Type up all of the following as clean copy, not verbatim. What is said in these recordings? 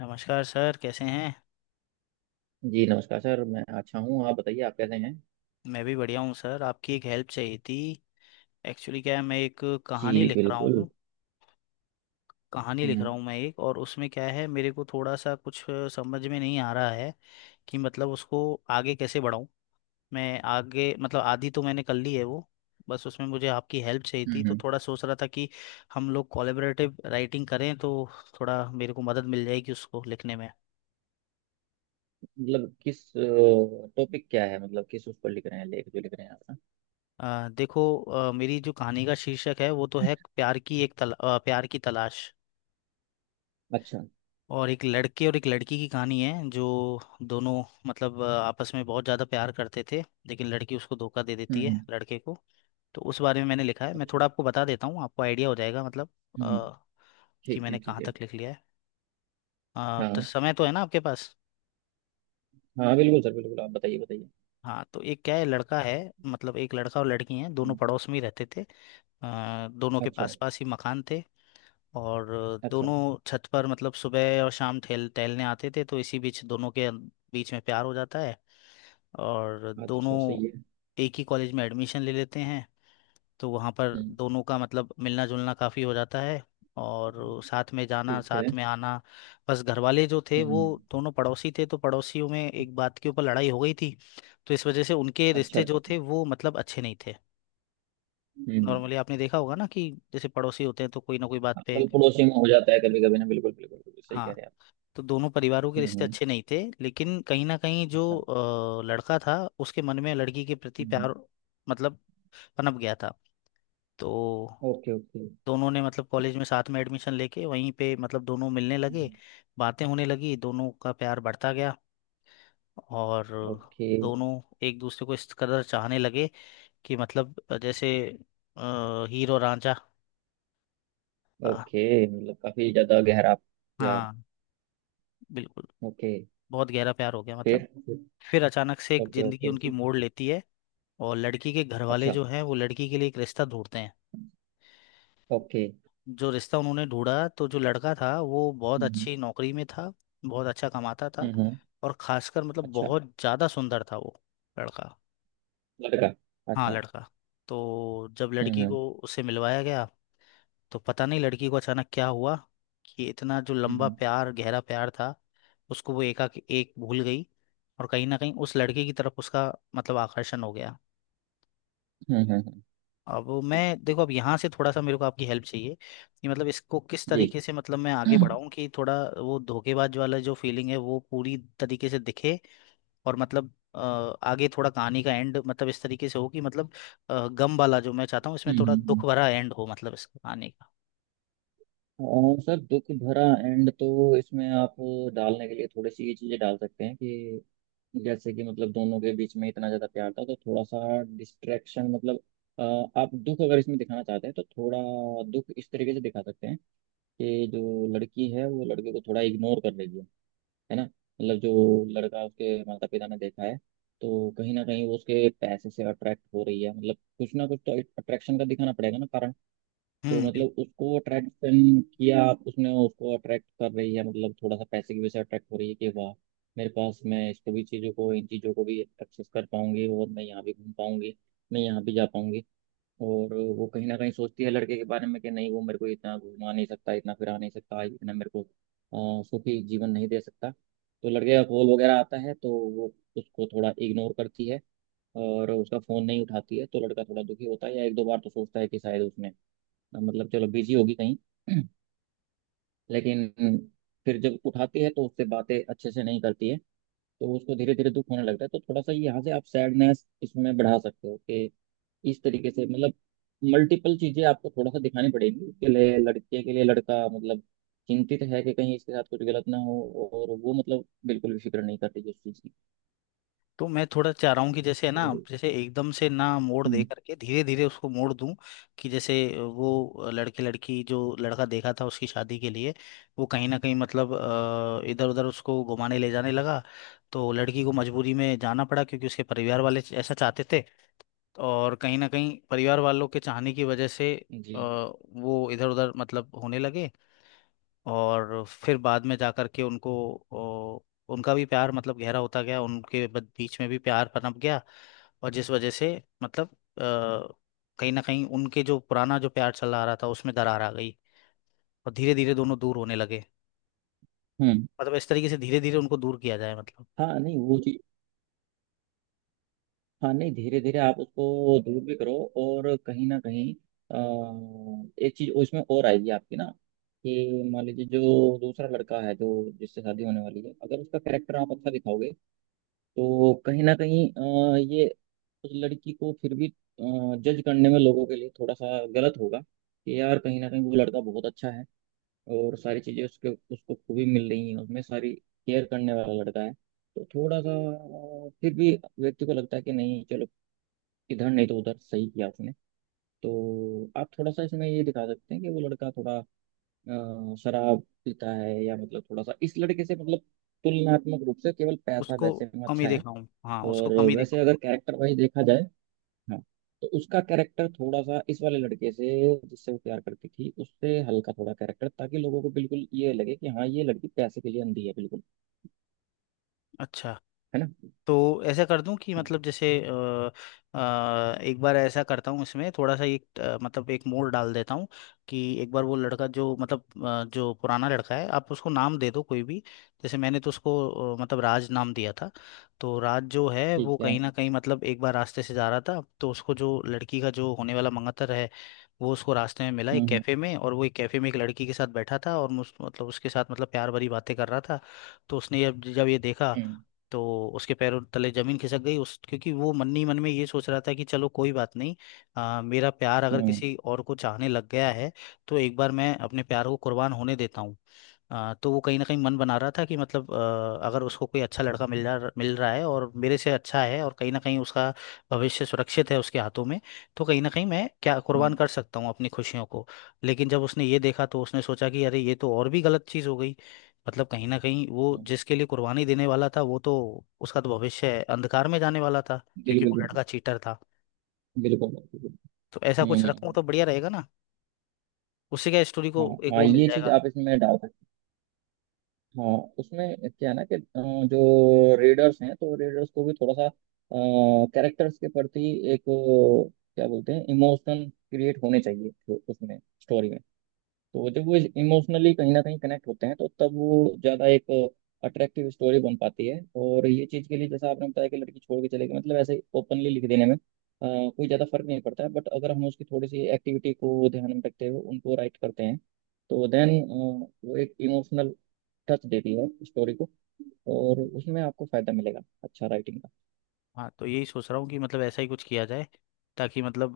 नमस्कार सर, कैसे हैं। जी नमस्कार सर। मैं अच्छा हूँ। आप बताइए, आप कैसे हैं? मैं भी बढ़िया हूँ सर। आपकी एक हेल्प चाहिए थी। एक्चुअली क्या है, मैं एक जी कहानी लिख रहा बिल्कुल। हूँ। कहानी लिख रहा हम्म हूँ मैं एक, और उसमें क्या है, मेरे को थोड़ा सा कुछ समझ में नहीं आ रहा है कि मतलब उसको आगे कैसे बढ़ाऊँ मैं आगे। मतलब आधी तो मैंने कर ली है वो। बस उसमें मुझे आपकी हेल्प चाहिए थी, हम्म तो हम्म। थोड़ा सोच रहा था कि हम लोग कोलेबरेटिव राइटिंग करें तो थोड़ा मेरे को मदद मिल जाएगी उसको लिखने में। मतलब किस टॉपिक क्या है, मतलब किस उस पर लिख रहे हैं, लेख जो लिख रहे हैं आप? देखो, मेरी जो कहानी का शीर्षक है वो तो है प्यार की एक प्यार की तलाश। अच्छा। और एक लड़के और एक लड़की की कहानी है, जो दोनों मतलब आपस में बहुत ज़्यादा प्यार करते थे, लेकिन लड़की उसको धोखा दे हम्म देती है हम्म, लड़के को। तो उस बारे में मैंने लिखा है, मैं अच्छा। थोड़ा आपको बता देता हूँ, आपको आइडिया हो जाएगा मतलब हम्म, अ, कि ठीक है मैंने ठीक कहाँ है। तक लिख लिया है। तो हाँ समय तो है ना आपके पास। हाँ, बिल्कुल सर, बिल्कुल, आप बताइए बताइए। हाँ, तो एक क्या है लड़का है, मतलब एक लड़का और लड़की हैं, दोनों हम्म, पड़ोस में ही रहते थे। दोनों के अच्छा पास पास ही मकान थे, और अच्छा। दोनों छत पर मतलब सुबह और शाम ठेल टहलने आते थे, तो इसी बीच दोनों के बीच में प्यार हो जाता है। और दोनों अच्छा, सही है। एक ही कॉलेज में एडमिशन ले लेते हैं, तो वहाँ पर हम्म, दोनों का मतलब मिलना जुलना काफ़ी हो जाता है, और साथ में जाना, ठीक साथ है। में आना। बस घर वाले जो थे हम्म वो, हम्म। दोनों पड़ोसी थे तो पड़ोसियों में एक बात के ऊपर लड़ाई हो गई थी, तो इस वजह से उनके अच्छा रिश्ते अच्छा। जो थे वो मतलब अच्छे नहीं थे। हम्म, नॉर्मली आपने देखा होगा ना कि जैसे पड़ोसी होते हैं तो कोई ना कोई बात पे। मतलब पड़ोसियों में हो जाता है कभी कभी ना। बिल्कुल बिल्कुल बिल्कुल, सही कह हाँ, रहे हैं आप। तो दोनों परिवारों के रिश्ते हम्म, अच्छे नहीं थे, लेकिन कहीं ना कहीं जो अच्छा। लड़का था उसके मन में लड़की के प्रति हम्म हम्म। प्यार मतलब पनप गया था। तो ओके ओके। दोनों ने मतलब कॉलेज में साथ में एडमिशन लेके वहीं पे मतलब दोनों मिलने लगे, हम्म, बातें होने लगी, दोनों का प्यार बढ़ता गया। और ओके दोनों एक दूसरे को इस कदर चाहने लगे कि मतलब जैसे हीरो रांझा, अ, ओके, मतलब काफी ज्यादा गहरा यार। हाँ, बिल्कुल, ओके। बहुत गहरा प्यार हो गया मतलब। फिर? फिर अचानक से एक ओके जिंदगी ओके। उनकी मोड़ लेती है, और लड़की के घर वाले अच्छा। जो हैं वो लड़की के लिए एक रिश्ता ढूंढते हैं। ओके। जो रिश्ता उन्होंने ढूंढा, तो जो लड़का था वो बहुत हम्म अच्छी नौकरी में था, बहुत अच्छा कमाता था, हम्म हम्म, और खासकर मतलब अच्छा। बहुत ज़्यादा सुंदर था वो लड़का। लड़का? हाँ अच्छा। लड़का। तो जब लड़की हम्म। को उससे मिलवाया गया, तो पता नहीं लड़की को अचानक क्या हुआ कि इतना जो लंबा हम्म प्यार, गहरा प्यार था, उसको वो एकाएक एक भूल गई। और कहीं ना कहीं उस लड़के की तरफ उसका मतलब आकर्षण हो गया। हम्म हम्म, हम्म, अब मैं देखो, अब यहाँ से थोड़ा सा मेरे को आपकी हेल्प चाहिए कि मतलब इसको किस जी। तरीके से मतलब मैं आगे हम्म बढ़ाऊं कि थोड़ा वो धोखेबाज वाला जो फीलिंग है वो पूरी तरीके से दिखे, और मतलब आगे थोड़ा कहानी का एंड मतलब इस तरीके से हो कि मतलब गम वाला जो मैं चाहता हूँ, इसमें हम्म, थोड़ा हम्म, दुख भरा एंड हो मतलब इस कहानी का। और सर दुख भरा एंड तो इसमें आप डालने के लिए थोड़ी सी ये चीजें डाल सकते हैं कि जैसे कि मतलब दोनों के बीच में इतना ज्यादा प्यार था तो थोड़ा सा डिस्ट्रैक्शन, मतलब, अ, आप दुख अगर इसमें दिखाना चाहते हैं तो थोड़ा दुख इस तरीके से दिखा सकते हैं कि जो लड़की है वो लड़के को थोड़ा इग्नोर कर रही है ना। मतलब जो लड़का उसके माता पिता ने देखा है तो कहीं ना कहीं वो उसके पैसे से अट्रैक्ट हो रही है, मतलब कुछ ना कुछ तो अट्रैक्शन का दिखाना पड़ेगा ना कारण। तो हम्म मतलब उसको अट्रैक्शन किया, उसने उसको अट्रैक्ट कर रही है, मतलब थोड़ा सा पैसे की वजह से अट्रैक्ट हो रही है कि वाह, मेरे पास मैं इसको भी चीज़ों को, इन चीज़ों को भी एक्सेस कर पाऊंगी, और मैं यहाँ भी घूम पाऊंगी, मैं यहाँ भी जा पाऊंगी। और वो कहीं ना कहीं सोचती है लड़के के बारे में कि नहीं, वो मेरे को इतना घुमा नहीं सकता, इतना फिरा नहीं सकता, इतना मेरे को सुखी जीवन नहीं दे सकता। तो लड़के का कॉल वगैरह आता है तो वो उसको थोड़ा इग्नोर करती है और उसका फ़ोन नहीं उठाती है, तो लड़का थोड़ा दुखी होता है। या एक दो बार तो सोचता है कि शायद उसने, मतलब चलो बिजी होगी कहीं। लेकिन फिर जब उठाती है तो उससे बातें अच्छे से नहीं करती है, तो उसको धीरे धीरे दुख होने लगता है। तो थोड़ा सा यहाँ से आप सैडनेस इसमें बढ़ा सकते हो कि इस तरीके से, मतलब मल्टीपल चीजें आपको थोड़ा सा दिखानी पड़ेगी उसके लिए। लड़के के लिए लड़का मतलब चिंतित है कि कहीं इसके साथ कुछ गलत ना हो, और वो मतलब बिल्कुल भी फिक्र नहीं करती इस चीज की। तो मैं थोड़ा चाह रहा हूँ कि जैसे है ना, तो जैसे एकदम से ना मोड़ दे हम्म, करके धीरे धीरे उसको मोड़ दूं कि जैसे वो लड़के लड़की जो लड़का देखा था उसकी शादी के लिए, वो कहीं ना कहीं मतलब इधर उधर उसको घुमाने ले जाने लगा, तो लड़की को मजबूरी में जाना पड़ा, क्योंकि उसके परिवार वाले ऐसा चाहते थे। और कहीं ना कहीं परिवार वालों के चाहने की वजह से जी, वो इधर उधर मतलब होने लगे। और फिर बाद में जाकर के उनको, ओ, उनका भी प्यार मतलब गहरा होता गया, उनके बीच में भी प्यार पनप गया। और जिस वजह से मतलब कहीं ना कहीं उनके जो पुराना जो प्यार चला आ रहा था, उसमें दरार आ गई, और धीरे धीरे दोनों दूर होने लगे। हम्म, मतलब इस तरीके से धीरे धीरे उनको दूर किया जाए मतलब। हाँ, नहीं, वो चीज, हाँ नहीं धीरे धीरे आप उसको दूर भी करो, और कहीं ना कहीं, एक चीज उसमें और आएगी आपकी ना कि मान लीजिए जो दूसरा लड़का है जो जिससे शादी होने वाली है, अगर उसका कैरेक्टर आप अच्छा दिखाओगे तो कहीं ना कहीं, ये उस लड़की को फिर भी जज करने में लोगों के लिए थोड़ा सा गलत होगा कि यार कहीं ना कहीं वो लड़का बहुत अच्छा है, और सारी चीज़ें उसके उसको खूबी मिल रही हैं, उसमें सारी केयर करने वाला लड़का है। तो थोड़ा सा, फिर भी व्यक्ति को लगता है कि नहीं चलो, इधर नहीं तो उधर सही किया उसने। तो आप थोड़ा सा इसमें ये दिखा सकते हैं कि वो लड़का थोड़ा शराब पीता है, या मतलब थोड़ा सा इस लड़के से मतलब तुलनात्मक रूप से केवल पैसा उसको वैसे में कम अच्छा ही है। देखा हूँ, हाँ, उसको और कम ही देखा वैसे हूँ। अगर कैरेक्टर वाइज देखा जाए, हाँ, तो उसका कैरेक्टर थोड़ा सा इस वाले लड़के से, जिससे वो प्यार करती थी उससे हल्का थोड़ा कैरेक्टर, ताकि लोगों को बिल्कुल ये लगे कि हाँ, ये लड़की पैसे के लिए अंधी है बिल्कुल, अच्छा, है ना। तो ऐसा कर दूं कि हाँ। मतलब जैसे एक बार ऐसा करता हूँ, इसमें थोड़ा सा एक, मतलब एक मोड़ डाल देता हूँ कि एक बार वो लड़का जो मतलब जो पुराना लड़का है, आप उसको नाम दे दो कोई भी, जैसे मैंने तो उसको मतलब राज नाम दिया था। तो राज जो है वो ठीक है। कहीं ना कहीं मतलब एक बार रास्ते से जा रहा था, तो उसको जो लड़की का जो होने वाला मंगतर है, वो उसको रास्ते में मिला एक हम्म हम्म कैफ़े में, और वो एक कैफ़े में एक लड़की के साथ बैठा था, और मतलब उसके साथ मतलब प्यार भरी बातें कर रहा था। तो उसने जब जब ये देखा, हम्म तो उसके पैरों तले जमीन खिसक गई उस, क्योंकि वो मन ही मन में ये सोच रहा था कि चलो कोई बात नहीं, मेरा प्यार अगर हम्म किसी और को चाहने लग गया है, तो एक बार मैं अपने प्यार को कुर्बान होने देता हूँ। तो वो कहीं ना कहीं मन बना रहा था कि मतलब अगर उसको कोई अच्छा लड़का मिल रहा है और मेरे से अच्छा है, और कहीं ना कहीं उसका भविष्य सुरक्षित है उसके हाथों में, तो कहीं ना कहीं मैं क्या कुर्बान हम्म, कर सकता हूँ अपनी खुशियों को। लेकिन जब उसने ये देखा, तो उसने सोचा कि अरे, ये तो और भी गलत चीज़ हो गई। मतलब कहीं ना कहीं वो हम्म, जिसके लिए कुर्बानी देने वाला था, वो तो, उसका तो भविष्य अंधकार में जाने वाला था, क्योंकि बिल्कुल वो बिल्कुल, लड़का चीटर था। बिल्कुल बिल्कुल, तो ऐसा हम्म कुछ हम्म, रखूँ हम्म, तो बढ़िया रहेगा ना, उससे क्या स्टोरी को हाँ एक हाँ, वो मिल ये चीज जाएगा। आप इसमें डाल सकते हैं। हाँ, उसमें क्या है ना कि, जो रीडर्स हैं तो रीडर्स को भी थोड़ा सा कैरेक्टर्स के प्रति एक, क्या बोलते हैं, इमोशन क्रिएट होने चाहिए, तो उसमें स्टोरी में। तो जब वो इमोशनली कहीं ना कहीं कनेक्ट होते हैं तो तब वो ज्यादा एक अट्रैक्टिव स्टोरी बन पाती है। और ये चीज के लिए जैसा आपने बताया कि लड़की छोड़ के चले गई, मतलब ऐसे ओपनली लिख देने में, कोई ज्यादा फर्क नहीं पड़ता है, बट अगर हम उसकी थोड़ी सी एक्टिविटी को ध्यान में रखते हुए उनको राइट करते हैं तो देन वो एक इमोशनल टच देती है स्टोरी को, और उसमें आपको फायदा मिलेगा अच्छा राइटिंग का। हाँ, तो यही सोच रहा हूँ कि मतलब ऐसा ही कुछ किया जाए ताकि मतलब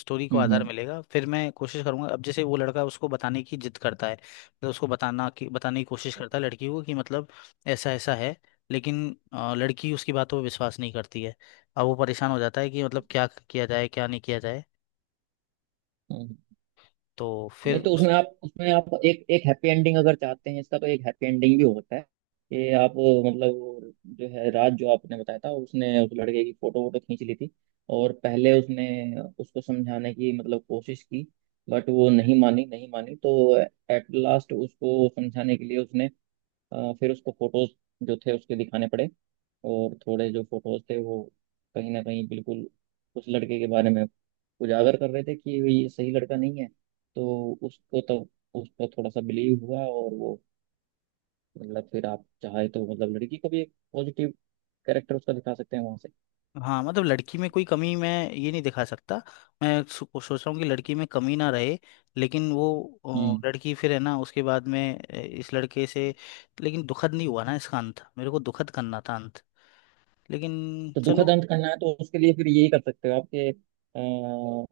स्टोरी को आधार हम्म मिलेगा। फिर मैं कोशिश करूंगा, अब जैसे वो लड़का उसको बताने की जिद करता है, मतलब उसको बताना की बताने की कोशिश करता है लड़की को कि मतलब ऐसा ऐसा है, लेकिन लड़की उसकी बातों पर विश्वास नहीं करती है। अब वो परेशान हो जाता है कि मतलब क्या किया जाए, क्या नहीं किया जाए। हम्म। तो नहीं फिर, तो उसमें आप एक एक हैप्पी एंडिंग अगर चाहते हैं इसका, तो एक हैप्पी एंडिंग भी होता है कि आप मतलब वो जो है राज, जो आपने बताया था, उसने उस लड़के की फोटो वोटो खींच ली थी। और पहले उसने उसको समझाने की मतलब कोशिश की, बट वो नहीं मानी नहीं मानी, तो एट लास्ट उसको समझाने के लिए उसने, फिर उसको फोटोज जो थे उसके दिखाने पड़े। और थोड़े जो फोटोज थे वो कहीं ना कहीं बिल्कुल उस लड़के के बारे में उजागर कर रहे थे कि ये सही लड़का नहीं है। तो उसको तो उस पर थोड़ा सा बिलीव हुआ, और वो मतलब, फिर आप चाहे तो मतलब लड़की को भी एक पॉजिटिव कैरेक्टर उसका दिखा सकते हैं वहां से। हाँ मतलब लड़की में कोई कमी मैं ये नहीं दिखा सकता, मैं सोच रहा हूँ कि लड़की में कमी ना रहे, लेकिन वो हम्म। लड़की फिर है ना उसके बाद में इस लड़के से, लेकिन दुखद नहीं हुआ ना इसका अंत, मेरे को दुखद करना था अंत, लेकिन तो दुखद चलो अंत करना है तो उसके लिए फिर यही कर सकते हो आपके।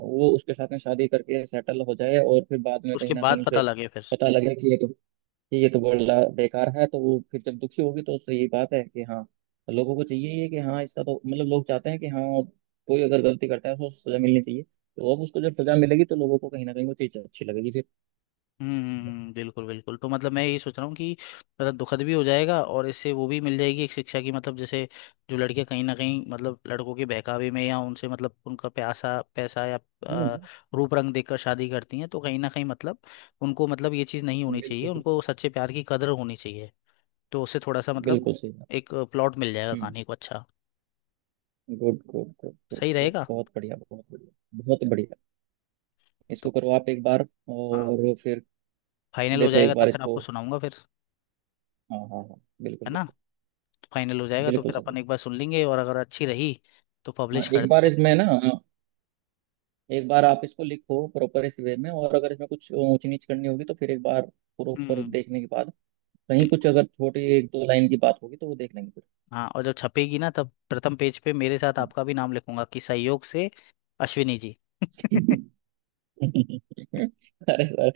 वो उसके साथ में शादी करके सेटल हो जाए, और फिर बाद में कहीं उसके ना कहीं बाद पता उसे लगे फिर। पता लगे कि ये तो, बोलना बेकार है, तो वो फिर जब दुखी होगी तो सही बात है कि हाँ, लोगों को चाहिए ये कि हाँ, इसका तो मतलब, लोग चाहते हैं कि हाँ, कोई अगर गलती करता है तो उसको सजा मिलनी चाहिए। तो अब उसको जब सजा मिलेगी तो लोगों को कहीं ना कहीं वो चीज अच्छी लगेगी फिर। बिल्कुल बिल्कुल, तो मतलब मैं ये सोच रहा हूँ कि मतलब दुखद भी हो जाएगा, और इससे वो भी मिल जाएगी एक शिक्षा की, मतलब जैसे जो लड़कियां कहीं ना कहीं मतलब लड़कों के बहकावे में या उनसे मतलब उनका प्यासा पैसा या हाँ, आ, रूप रंग देखकर शादी करती हैं, तो कहीं ना कहीं मतलब उनको मतलब ये चीज़ नहीं होनी चाहिए, बिल्कुल बिल्कुल, उनको सच्चे प्यार की कदर होनी चाहिए। तो उससे थोड़ा सा मतलब बिल्कुल सही बात। एक प्लॉट मिल जाएगा हम्म, कहानी को। अच्छा गुड गुड गुड गुड सही गुड, रहेगा। बहुत बढ़िया बहुत बढ़िया, बहुत बढ़िया। तो इसको करो आप एक बार, हाँ, और फिर फाइनल हो देखो जाएगा एक तब बार फिर इसको। आपको सुनाऊंगा फिर, हाँ हाँ हाँ, बिल्कुल है ना। बिल्कुल, फाइनल हो जाएगा तो बिल्कुल फिर सर अपन एक बिल्कुल। बार सुन लेंगे, और अगर अच्छी रही तो हाँ पब्लिश कर एक बार देंगे। इसमें ना, हाँ, एक बार आप इसको लिखो प्रॉपर इस वे में, और अगर इसमें कुछ ऊंच नीच करनी होगी तो फिर एक बार प्रॉपर हम्म, देखने के बाद कहीं कुछ बिल्कुल। अगर छोटी एक दो लाइन की बात होगी तो वो देख लेंगे फिर। हाँ, और जब छपेगी ना तब प्रथम पेज पे मेरे साथ आपका भी नाम लिखूंगा कि सहयोग से अश्विनी जी। अरे सर,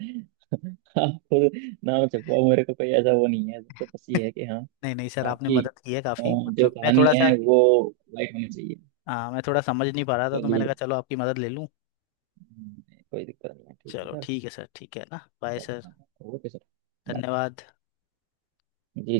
आप खुद नाम छपवाओ, मेरे को कोई ऐसा वो नहीं है। तो बस ये है कि हाँ, नहीं नहीं सर, आपने आपकी मदद की है काफी, जो मतलब मैं कहानी थोड़ा है सा, वो लाइट होनी चाहिए। हाँ मैं थोड़ा समझ नहीं पा रहा था तो चलिए, मैंने कहा चलो आपकी मदद ले लूं। हम्म, कोई दिक्कत नहीं है, ठीक चलो है ठीक है सर, ठीक है ना, bye sir. Sir, okay sir, bye, धन्यवाद। जी।